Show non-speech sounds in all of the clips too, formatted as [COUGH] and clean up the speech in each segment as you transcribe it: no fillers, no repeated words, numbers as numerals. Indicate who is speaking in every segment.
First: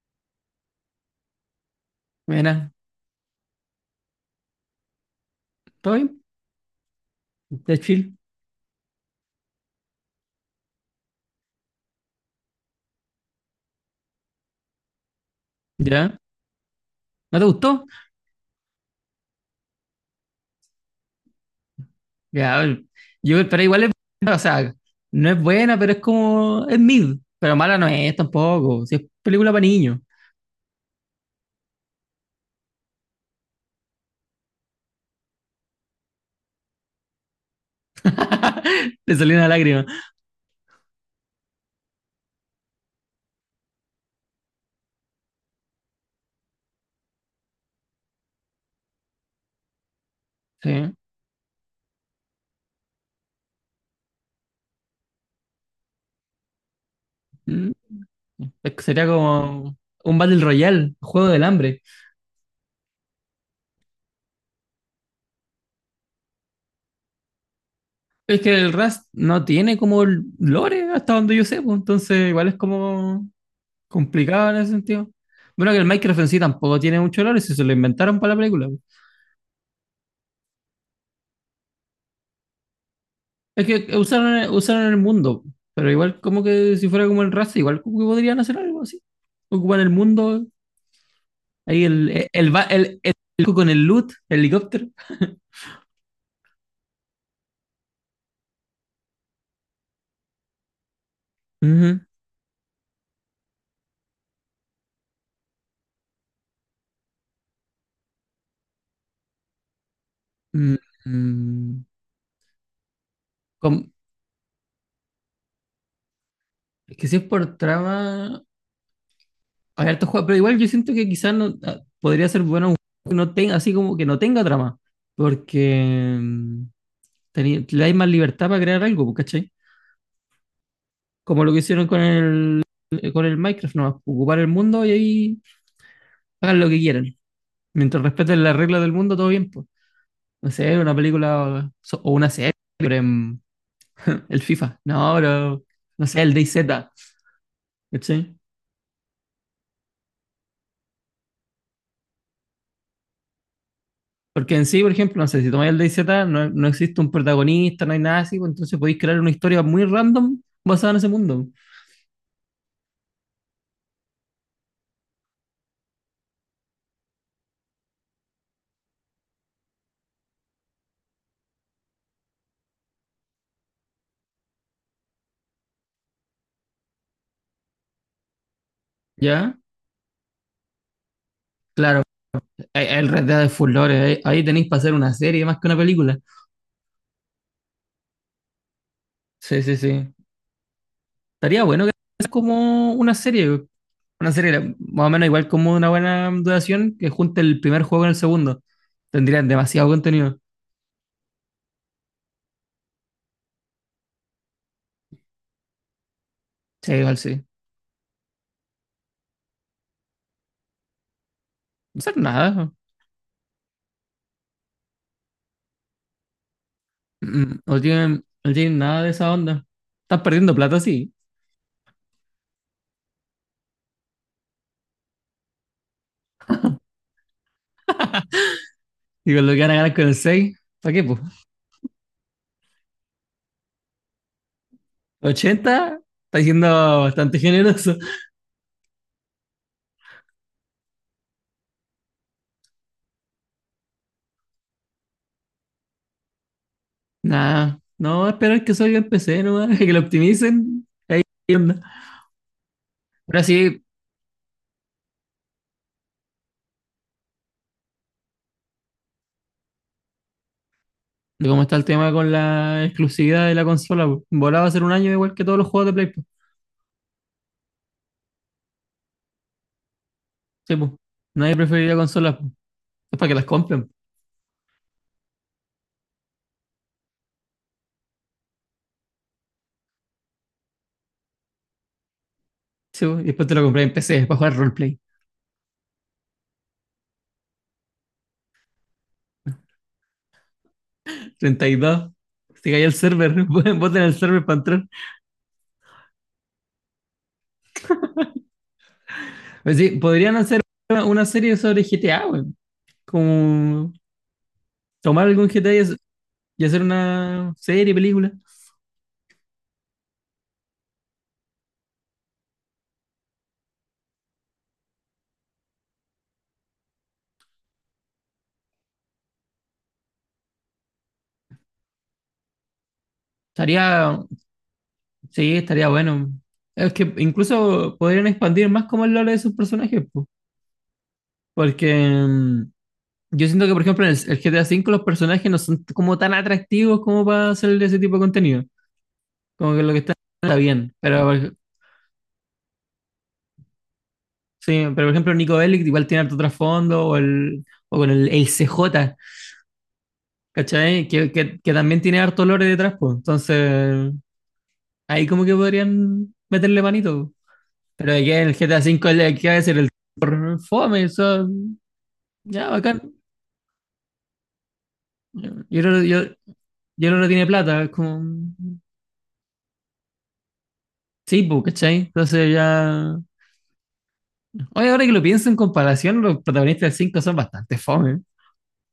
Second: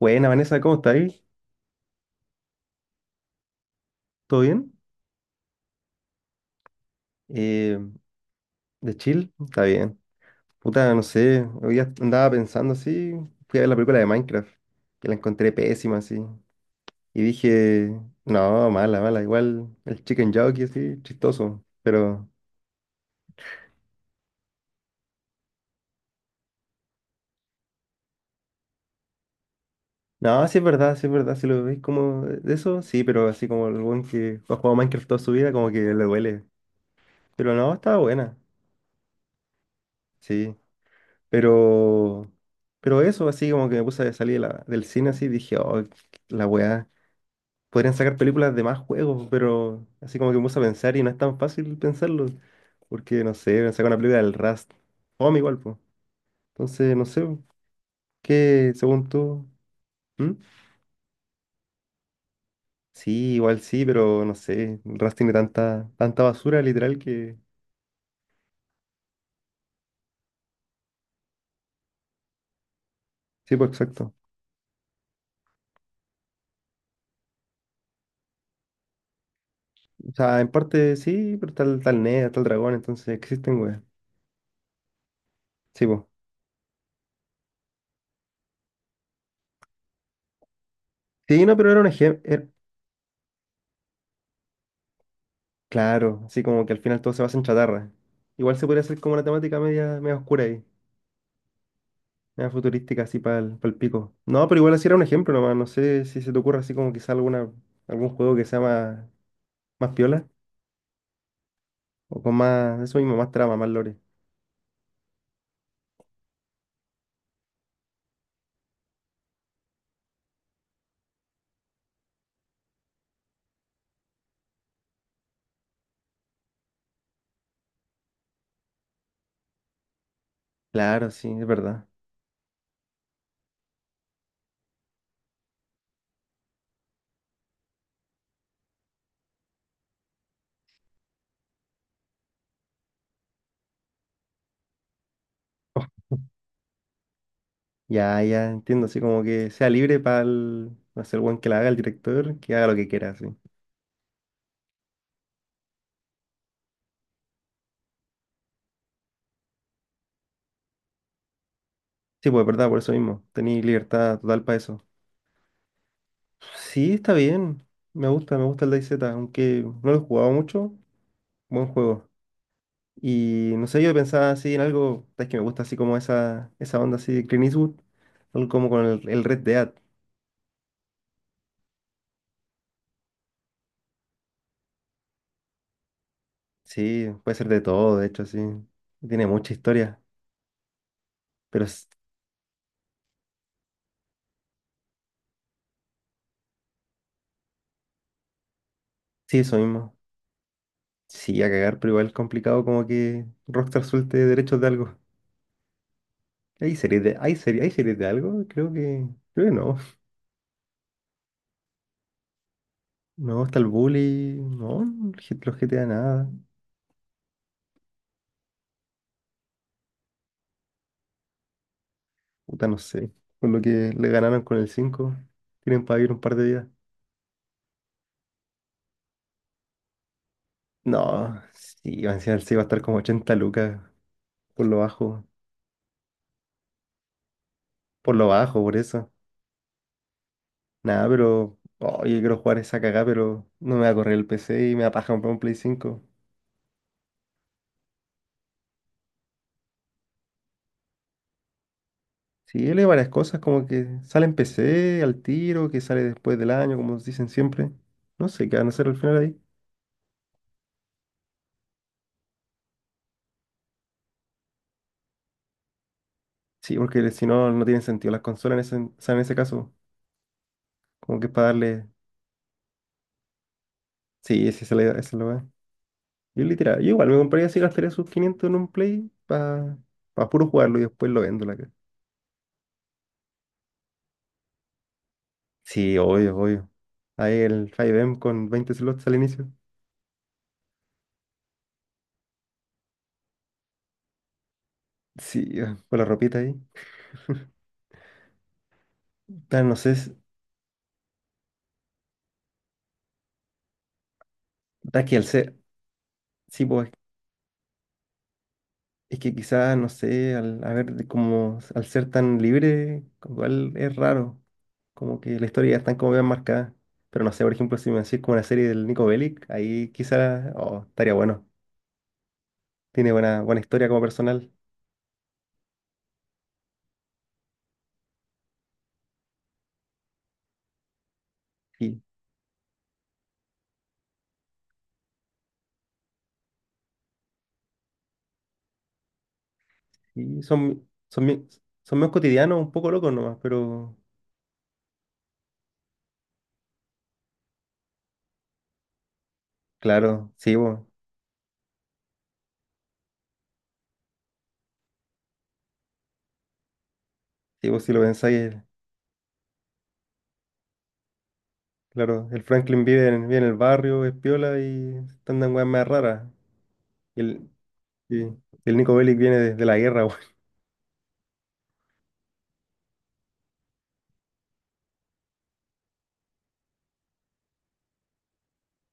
Speaker 1: Buena, Vanessa, ¿cómo estáis?
Speaker 2: Buena,
Speaker 1: ¿Todo bien?
Speaker 2: ¿todo bien? Está
Speaker 1: Eh,
Speaker 2: chill,
Speaker 1: ¿De chill? Está bien. Puta, no sé, hoy día andaba pensando así, fui a ver la película de Minecraft, que la encontré pésima así,
Speaker 2: ¿ya?
Speaker 1: y
Speaker 2: ¿No te gustó?
Speaker 1: dije, no, mala, mala, igual el chicken jockey así, chistoso, pero
Speaker 2: Ya, yo, pero igual es, buena, o sea, no es buena, pero es como, es mid, pero mala no es tampoco, si es película para niños.
Speaker 1: no, sí es verdad, si lo veis como de eso, sí, pero así como el buen que ha jugado Minecraft toda su vida, como que le duele, pero no, estaba buena,
Speaker 2: [LAUGHS] Le salió una lágrima.
Speaker 1: sí. Pero, pero eso, así como que me puse a salir de del cine así, dije, oh, la weá, podrían sacar películas de más juegos, pero así como que me puse a pensar
Speaker 2: Sí.
Speaker 1: y no es tan fácil pensarlo, porque no sé, sacar una película del Rust, fome igual, pues. Entonces, no sé,
Speaker 2: Mm.
Speaker 1: ¿qué
Speaker 2: Es que
Speaker 1: según
Speaker 2: sería
Speaker 1: tú?
Speaker 2: como un
Speaker 1: ¿Mm?
Speaker 2: Battle Royale, juego del hambre.
Speaker 1: Sí, igual sí, pero no sé, el Rust tiene tanta basura literal que...
Speaker 2: Es que el Rust no tiene como lore, hasta donde yo sé, pues, entonces igual es como
Speaker 1: Sí, pues exacto.
Speaker 2: complicado en ese sentido. Bueno, que el Minecraft en sí tampoco tiene mucho lore, si se lo inventaron para la película.
Speaker 1: O sea, en parte sí, pero tal Ned, tal Dragón, entonces existen,
Speaker 2: Es
Speaker 1: weá.
Speaker 2: que usaron, usaron el mundo,
Speaker 1: Sí,
Speaker 2: pero
Speaker 1: pues.
Speaker 2: igual como que si fuera como el raza, igual como que podrían hacer algo así. Ocupan el mundo,
Speaker 1: Sí, no, pero era
Speaker 2: ahí
Speaker 1: un
Speaker 2: el, el,
Speaker 1: ejemplo.
Speaker 2: el, va- el- el- el con el loot, el helicóptero.
Speaker 1: Claro, así como que al final todo se basa en chatarra. Igual se podría hacer como una temática media oscura ahí,
Speaker 2: Ujú.
Speaker 1: media futurística así para el, pico. No, pero igual así era un ejemplo nomás, no sé si se te ocurre así como quizá alguna, algún juego que sea más piola
Speaker 2: Mm, mm.
Speaker 1: o con más, eso mismo, más trama, más
Speaker 2: Com-
Speaker 1: lore.
Speaker 2: es que si es por trama, hay hartos juegos, pero igual yo siento que quizás no, ah, podría ser bueno un juego que no tenga, así como que no tenga trama, porque le hay más libertad para crear algo, pues, ¿cachai?
Speaker 1: Claro, sí,
Speaker 2: Como
Speaker 1: es
Speaker 2: lo que hicieron
Speaker 1: verdad. [LAUGHS]
Speaker 2: con el Minecraft, nomás, ocupar el mundo y ahí hagan lo que quieran. Mientras respeten las reglas del mundo, todo bien, pues. No sé, una película o una serie, sobre el FIFA. No, pero,
Speaker 1: Oh,
Speaker 2: no sé, el DayZ,
Speaker 1: ya,
Speaker 2: ¿cachai?
Speaker 1: ya, entiendo, así como que sea libre para el, no sé, el buen que la haga, el director, que haga lo que quiera, sí.
Speaker 2: Porque en sí, por ejemplo, no sé, si tomáis el DayZ, no, no existe un protagonista, no hay nada así, pues entonces podéis crear una historia muy random basada en ese mundo.
Speaker 1: Sí, pues verdad, por eso mismo, tenéis libertad total para eso. Sí, está bien. Me gusta el DayZ, aunque no lo he jugado mucho, buen juego. Y no sé, yo pensaba así en algo, es que me gusta así como esa onda así de Clint Eastwood, algo como con el Red
Speaker 2: ¿Ya?
Speaker 1: Dead.
Speaker 2: Claro, hay el Red Dead de Fulores, ahí, ahí tenéis para hacer una serie más que una película.
Speaker 1: Sí, puede ser de todo, de hecho, sí. Tiene mucha
Speaker 2: Sí, sí,
Speaker 1: historia,
Speaker 2: sí.
Speaker 1: pero
Speaker 2: Estaría bueno que es como una serie, más o menos igual como una buena duración que junte el primer juego con el segundo.
Speaker 1: sí,
Speaker 2: Tendrían
Speaker 1: eso
Speaker 2: demasiado
Speaker 1: mismo.
Speaker 2: contenido.
Speaker 1: Sí, a cagar, pero igual es complicado como que Rockstar suelte derechos de algo. ¿Hay
Speaker 2: Sí,
Speaker 1: series de,
Speaker 2: igual
Speaker 1: hay
Speaker 2: sí.
Speaker 1: hay series de algo? Creo que no.
Speaker 2: No hacer nada.
Speaker 1: No, está el Bully, no, los GTA nada.
Speaker 2: No tienen nada de esa onda. Están perdiendo plata, sí.
Speaker 1: Puta, no sé. Con lo que le ganaron con el 5 tienen para vivir un par de días.
Speaker 2: Y con lo que van a ganar con el seis, ¿para
Speaker 1: No,
Speaker 2: qué, pues?
Speaker 1: sí, va a sí, va a estar como 80 lucas por lo bajo.
Speaker 2: 80 está siendo bastante generoso.
Speaker 1: Por lo bajo, por eso. Nada, pero. Oye, quiero jugar esa cagada, pero no me va a correr el PC y me va a paja comprar un Play cinco.
Speaker 2: Nada, no esperar que salga en PC, nomás, [LAUGHS] que lo optimicen. Ahí onda.
Speaker 1: Sí, él hay varias cosas,
Speaker 2: Ahora
Speaker 1: como
Speaker 2: sí,
Speaker 1: que sale en PC al tiro, que sale después del año, como dicen siempre. No sé qué van a hacer al final ahí.
Speaker 2: de cómo está el tema con la exclusividad de la consola, pues. Volaba a ser un año igual que todos los juegos de Play, pues.
Speaker 1: Sí, porque si no, no tienen sentido las consolas en ese, o sea, en ese caso.
Speaker 2: Sí, pues.
Speaker 1: Como que es para
Speaker 2: Nadie
Speaker 1: darle.
Speaker 2: preferiría consolas, pues. Es para que las compren.
Speaker 1: Sí, sí, se le la idea, esa. Yo literal, yo igual me compraría así, gastaría sus 500 en un play para puro jugarlo y después lo vendo la cara.
Speaker 2: Sí, pues. Y después te lo compré en PC, para jugar roleplay.
Speaker 1: Sí, obvio, obvio. Ahí el 5M con 20 slots al inicio.
Speaker 2: 32. Se cayó el server. [LAUGHS] Voten el server para entrar.
Speaker 1: Sí, ah, con la ropita ahí. Pero no
Speaker 2: Pues
Speaker 1: sé,
Speaker 2: sí, podrían hacer una, serie sobre GTA, güey. Como
Speaker 1: da que al
Speaker 2: tomar algún
Speaker 1: ser,
Speaker 2: GTA y
Speaker 1: sí,
Speaker 2: hacer
Speaker 1: pues
Speaker 2: una serie, película.
Speaker 1: es que quizás, no sé, al, a ver, de como al ser tan libre, igual es raro. Como que la historia ya está como bien marcada. Pero no sé, por ejemplo, si me decís como una serie del Nico Bellic, ahí quizás, oh, estaría bueno. Tiene buena historia como
Speaker 2: Estaría,
Speaker 1: personal.
Speaker 2: sí, estaría bueno. Es que incluso podrían expandir más como el lore de sus personajes, po. Porque
Speaker 1: Y
Speaker 2: mm, yo siento que, por ejemplo, en el GTA V los personajes no son como tan atractivos como para hacer ese tipo de contenido. Como que lo que está
Speaker 1: Y
Speaker 2: está
Speaker 1: son,
Speaker 2: bien.
Speaker 1: son, bien-
Speaker 2: Pero
Speaker 1: son menos cotidianos, un poco locos nomás, pero
Speaker 2: sí, pero por ejemplo Nico Bellic igual tiene harto trasfondo, o, el, o con el CJ,
Speaker 1: claro,
Speaker 2: ¿cachai? Que también tiene harto lore detrás, pues. Entonces, ahí como que podrían meterle manito, po.
Speaker 1: sí, vos si lo
Speaker 2: Pero de que
Speaker 1: pensáis,
Speaker 2: el GTA V, ¿qué va a decir? El por fome, eso,
Speaker 1: claro, el
Speaker 2: ya,
Speaker 1: Franklin vive
Speaker 2: bacán.
Speaker 1: en, vive en el barrio, es piola y
Speaker 2: Yo
Speaker 1: andan weas
Speaker 2: yo
Speaker 1: más
Speaker 2: creo yo,
Speaker 1: raras.
Speaker 2: yo
Speaker 1: Y
Speaker 2: no tiene
Speaker 1: el,
Speaker 2: plata, es como...
Speaker 1: y el Nico Bellic viene de la guerra, weón.
Speaker 2: Sí, pues, ¿cachai? Entonces ya... Oye, ahora que lo pienso en comparación, los protagonistas del cinco son bastante fome.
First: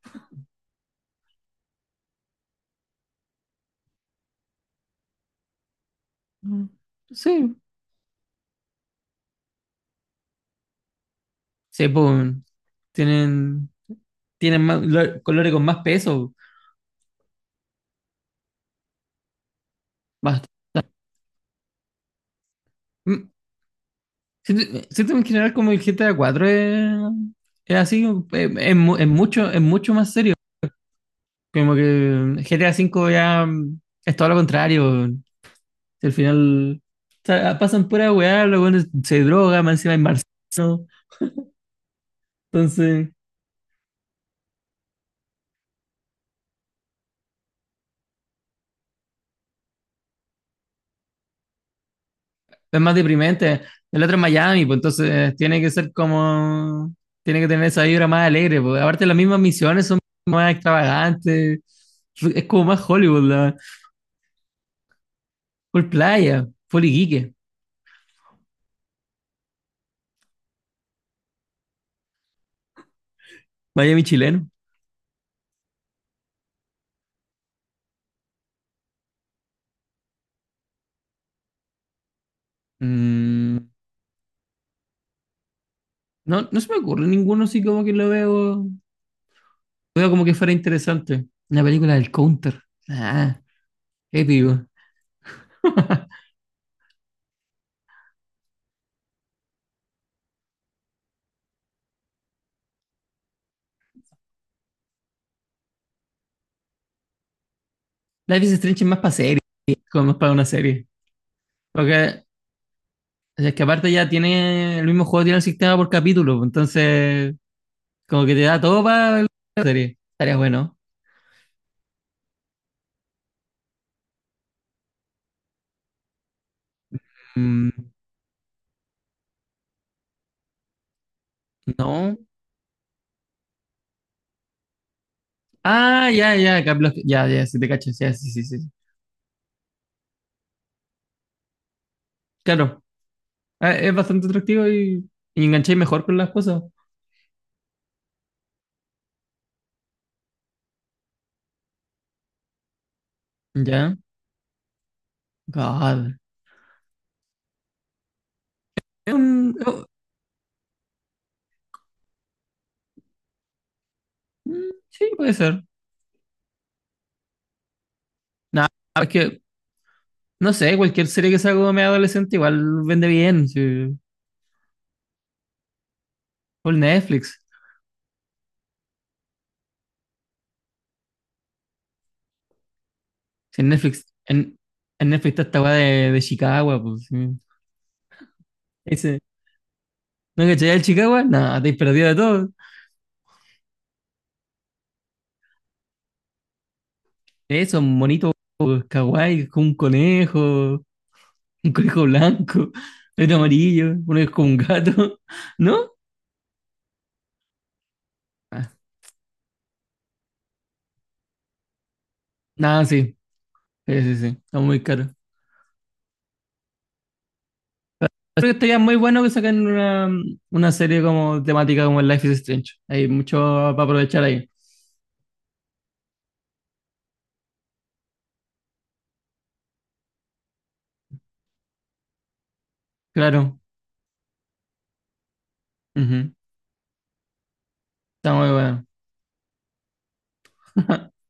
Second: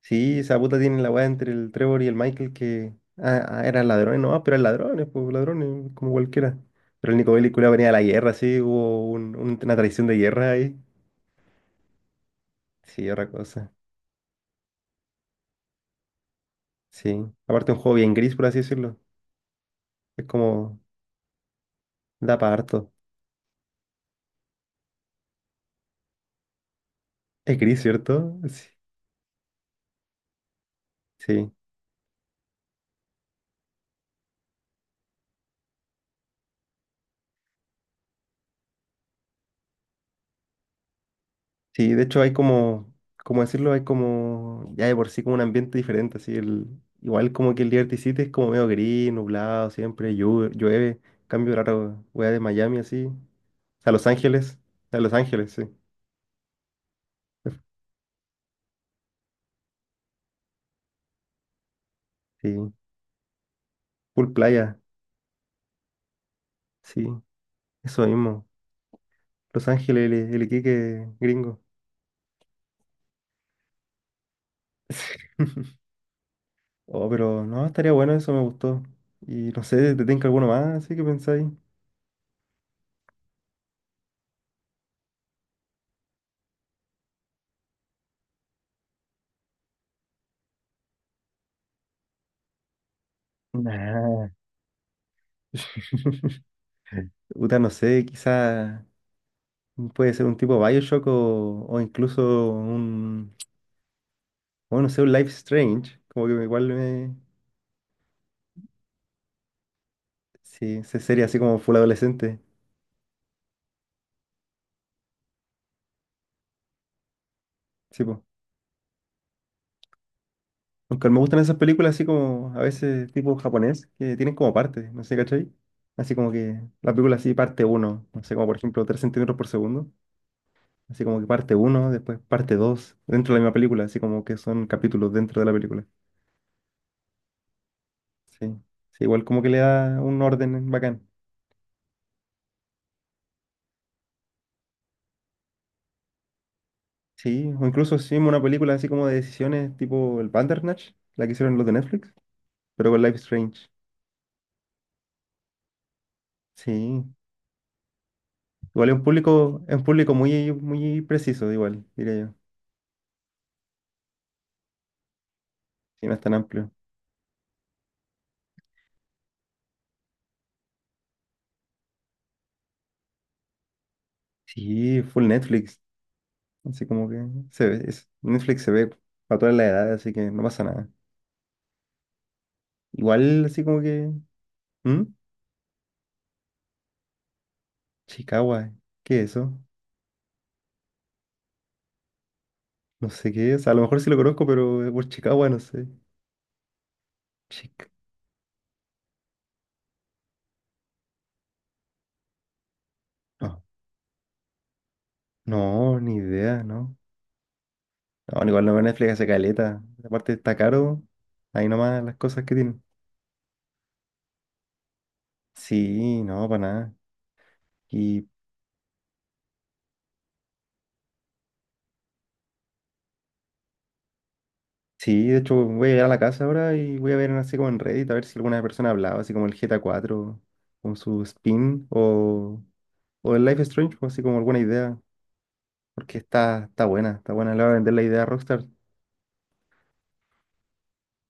Speaker 1: Sí, esa puta tiene la wea entre el Trevor y el Michael que eran ladrones nomás, pero eran ladrones, pues ladrones, como cualquiera.
Speaker 2: Mm.
Speaker 1: Pero el Nico Bellic
Speaker 2: Sí.
Speaker 1: culiao, venía de la guerra, sí, hubo una traición de guerra ahí.
Speaker 2: Sí, pues,
Speaker 1: Sí, otra
Speaker 2: tienen
Speaker 1: cosa.
Speaker 2: tienen más, colores con más peso.
Speaker 1: Sí. Aparte un juego bien gris, por así decirlo. Es
Speaker 2: Más,
Speaker 1: como. Da para harto.
Speaker 2: Mm, siento en general como el GTA 4 es,
Speaker 1: Es
Speaker 2: es
Speaker 1: gris,
Speaker 2: así,
Speaker 1: ¿cierto? Sí.
Speaker 2: es mucho más serio.
Speaker 1: Sí,
Speaker 2: Como que GTA 5 ya es todo lo contrario. Al final, o sea, pasan pura weá, luego se droga, más encima hay marciano.
Speaker 1: Sí, de hecho hay como,
Speaker 2: Entonces,
Speaker 1: como decirlo, hay como, ya de por sí como un ambiente diferente, así el, igual como que el Liberty City es como medio gris, nublado, siempre llueve. Cambio raro, wea de Miami
Speaker 2: es más
Speaker 1: así,
Speaker 2: deprimente.
Speaker 1: a
Speaker 2: El
Speaker 1: Los
Speaker 2: otro es
Speaker 1: Ángeles,
Speaker 2: Miami, pues
Speaker 1: a
Speaker 2: entonces
Speaker 1: Los Ángeles,
Speaker 2: tiene
Speaker 1: sí.
Speaker 2: que ser como, tiene que tener esa vibra más alegre, pues. Aparte las mismas misiones son más extravagantes, es como
Speaker 1: Sí,
Speaker 2: más Hollywood, la,
Speaker 1: full playa,
Speaker 2: full playa, full
Speaker 1: sí,
Speaker 2: Iquique,
Speaker 1: eso mismo. Los Ángeles, el Iquique gringo.
Speaker 2: Miami chileno.
Speaker 1: [LAUGHS] Oh, pero no, estaría bueno, eso me gustó. Y no sé, ¿te tengo alguno más? Así que pensáis.
Speaker 2: Mm, no, no se me ocurre ninguno así como que lo veo como que fuera interesante. Una película del Counter, ah,
Speaker 1: Nah.
Speaker 2: épico. [LAUGHS]
Speaker 1: [LAUGHS] Uta, no sé, quizá puede ser un tipo Bioshock o incluso un, bueno, no sé, un Life Strange. Como que igual me,
Speaker 2: Life is Strange es más para serie, como más para una
Speaker 1: sí,
Speaker 2: serie.
Speaker 1: sería así como full
Speaker 2: Porque
Speaker 1: adolescente.
Speaker 2: O sea, es que aparte ya tiene el mismo juego, tiene el sistema por capítulo, pues, entonces
Speaker 1: Sí, po.
Speaker 2: como que te da todo para la serie. Estaría bueno.
Speaker 1: Aunque me gustan esas películas así como a veces tipo japonés, que tienen como partes, no sé, ¿cachai? Así como que la película así parte
Speaker 2: Mm,
Speaker 1: uno, no sé, como por ejemplo 3 centímetros por segundo. Así como que parte uno, después
Speaker 2: no.
Speaker 1: parte 2 dentro de la misma película, así como que son capítulos dentro de la película.
Speaker 2: Ah, ya, ya, ya, ya, si te cachas, ya, sí, sí,
Speaker 1: Sí,
Speaker 2: sí.
Speaker 1: sí, igual como que le da un orden bacán.
Speaker 2: Claro, ah, es bastante atractivo y engancháis mejor con las cosas.
Speaker 1: Sí, o incluso hicimos una película así como de decisiones tipo el Bandersnatch, la que hicieron los de Netflix, pero con Life is Strange.
Speaker 2: Ya, God.
Speaker 1: Sí, igual
Speaker 2: Es un-
Speaker 1: es un
Speaker 2: es-
Speaker 1: público muy preciso, igual, diría yo.
Speaker 2: mm, sí, puede ser.
Speaker 1: Sí, no es tan amplio.
Speaker 2: Nah, es que, no sé, cualquier serie que salga medio adolescente igual vende bien. Sí.
Speaker 1: Sí, full Netflix.
Speaker 2: Por
Speaker 1: Así como que
Speaker 2: Netflix.
Speaker 1: se ve, Netflix se ve para todas las edades, así que no pasa nada. Igual
Speaker 2: Si
Speaker 1: así
Speaker 2: en
Speaker 1: como
Speaker 2: Netflix,
Speaker 1: que.
Speaker 2: en,
Speaker 1: ¿Mm?
Speaker 2: en Netflix está esta weá de Chicago, pues sí.
Speaker 1: Chicago, ¿qué
Speaker 2: Ese,
Speaker 1: es eso?
Speaker 2: ¿no cachai el Chicago? Nada, te perdido de todo.
Speaker 1: No sé qué es. A lo mejor sí lo conozco, pero es por Chicago, no sé.
Speaker 2: Eso,
Speaker 1: Chic.
Speaker 2: un monito kawaii, con un conejo blanco, [LAUGHS] otro
Speaker 1: No,
Speaker 2: amarillo, uno es como un gato, [LAUGHS] ¿no?
Speaker 1: no, ni idea, ¿no? No, igual
Speaker 2: Ah,
Speaker 1: no veo Netflix hace caleta. Aparte está caro, ahí nomás las cosas que tienen.
Speaker 2: nada, sí, sí, sí, sí, está muy caro.
Speaker 1: Sí, no, para nada. Y
Speaker 2: Creo que estaría muy bueno que saquen una serie como temática como el Life is Strange. Hay mucho para aprovechar ahí.
Speaker 1: sí, de hecho voy a llegar a la casa ahora y voy a ver así como en Reddit a ver si alguna persona hablaba así como el GTA 4, con su spin, o el
Speaker 2: Claro,
Speaker 1: Life is Strange, pues, así como alguna idea. Porque
Speaker 2: ujú,
Speaker 1: está, está buena, le va a vender la idea a
Speaker 2: está muy
Speaker 1: Rockstar.
Speaker 2: bueno. [LAUGHS]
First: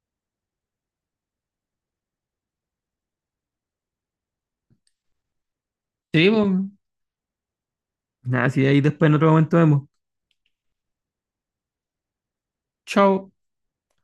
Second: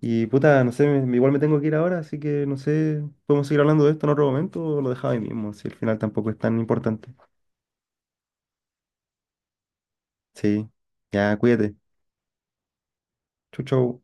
Speaker 1: Y puta, no sé, igual me tengo que ir ahora, así que no sé, podemos seguir hablando de esto en otro momento o lo dejaba ahí mismo, si al final tampoco
Speaker 2: Sí,
Speaker 1: es
Speaker 2: pues.
Speaker 1: tan importante.
Speaker 2: Nada, sí, ahí después en otro momento vemos.
Speaker 1: Sí, ya, cuídate.
Speaker 2: Chao.
Speaker 1: Chau, chau.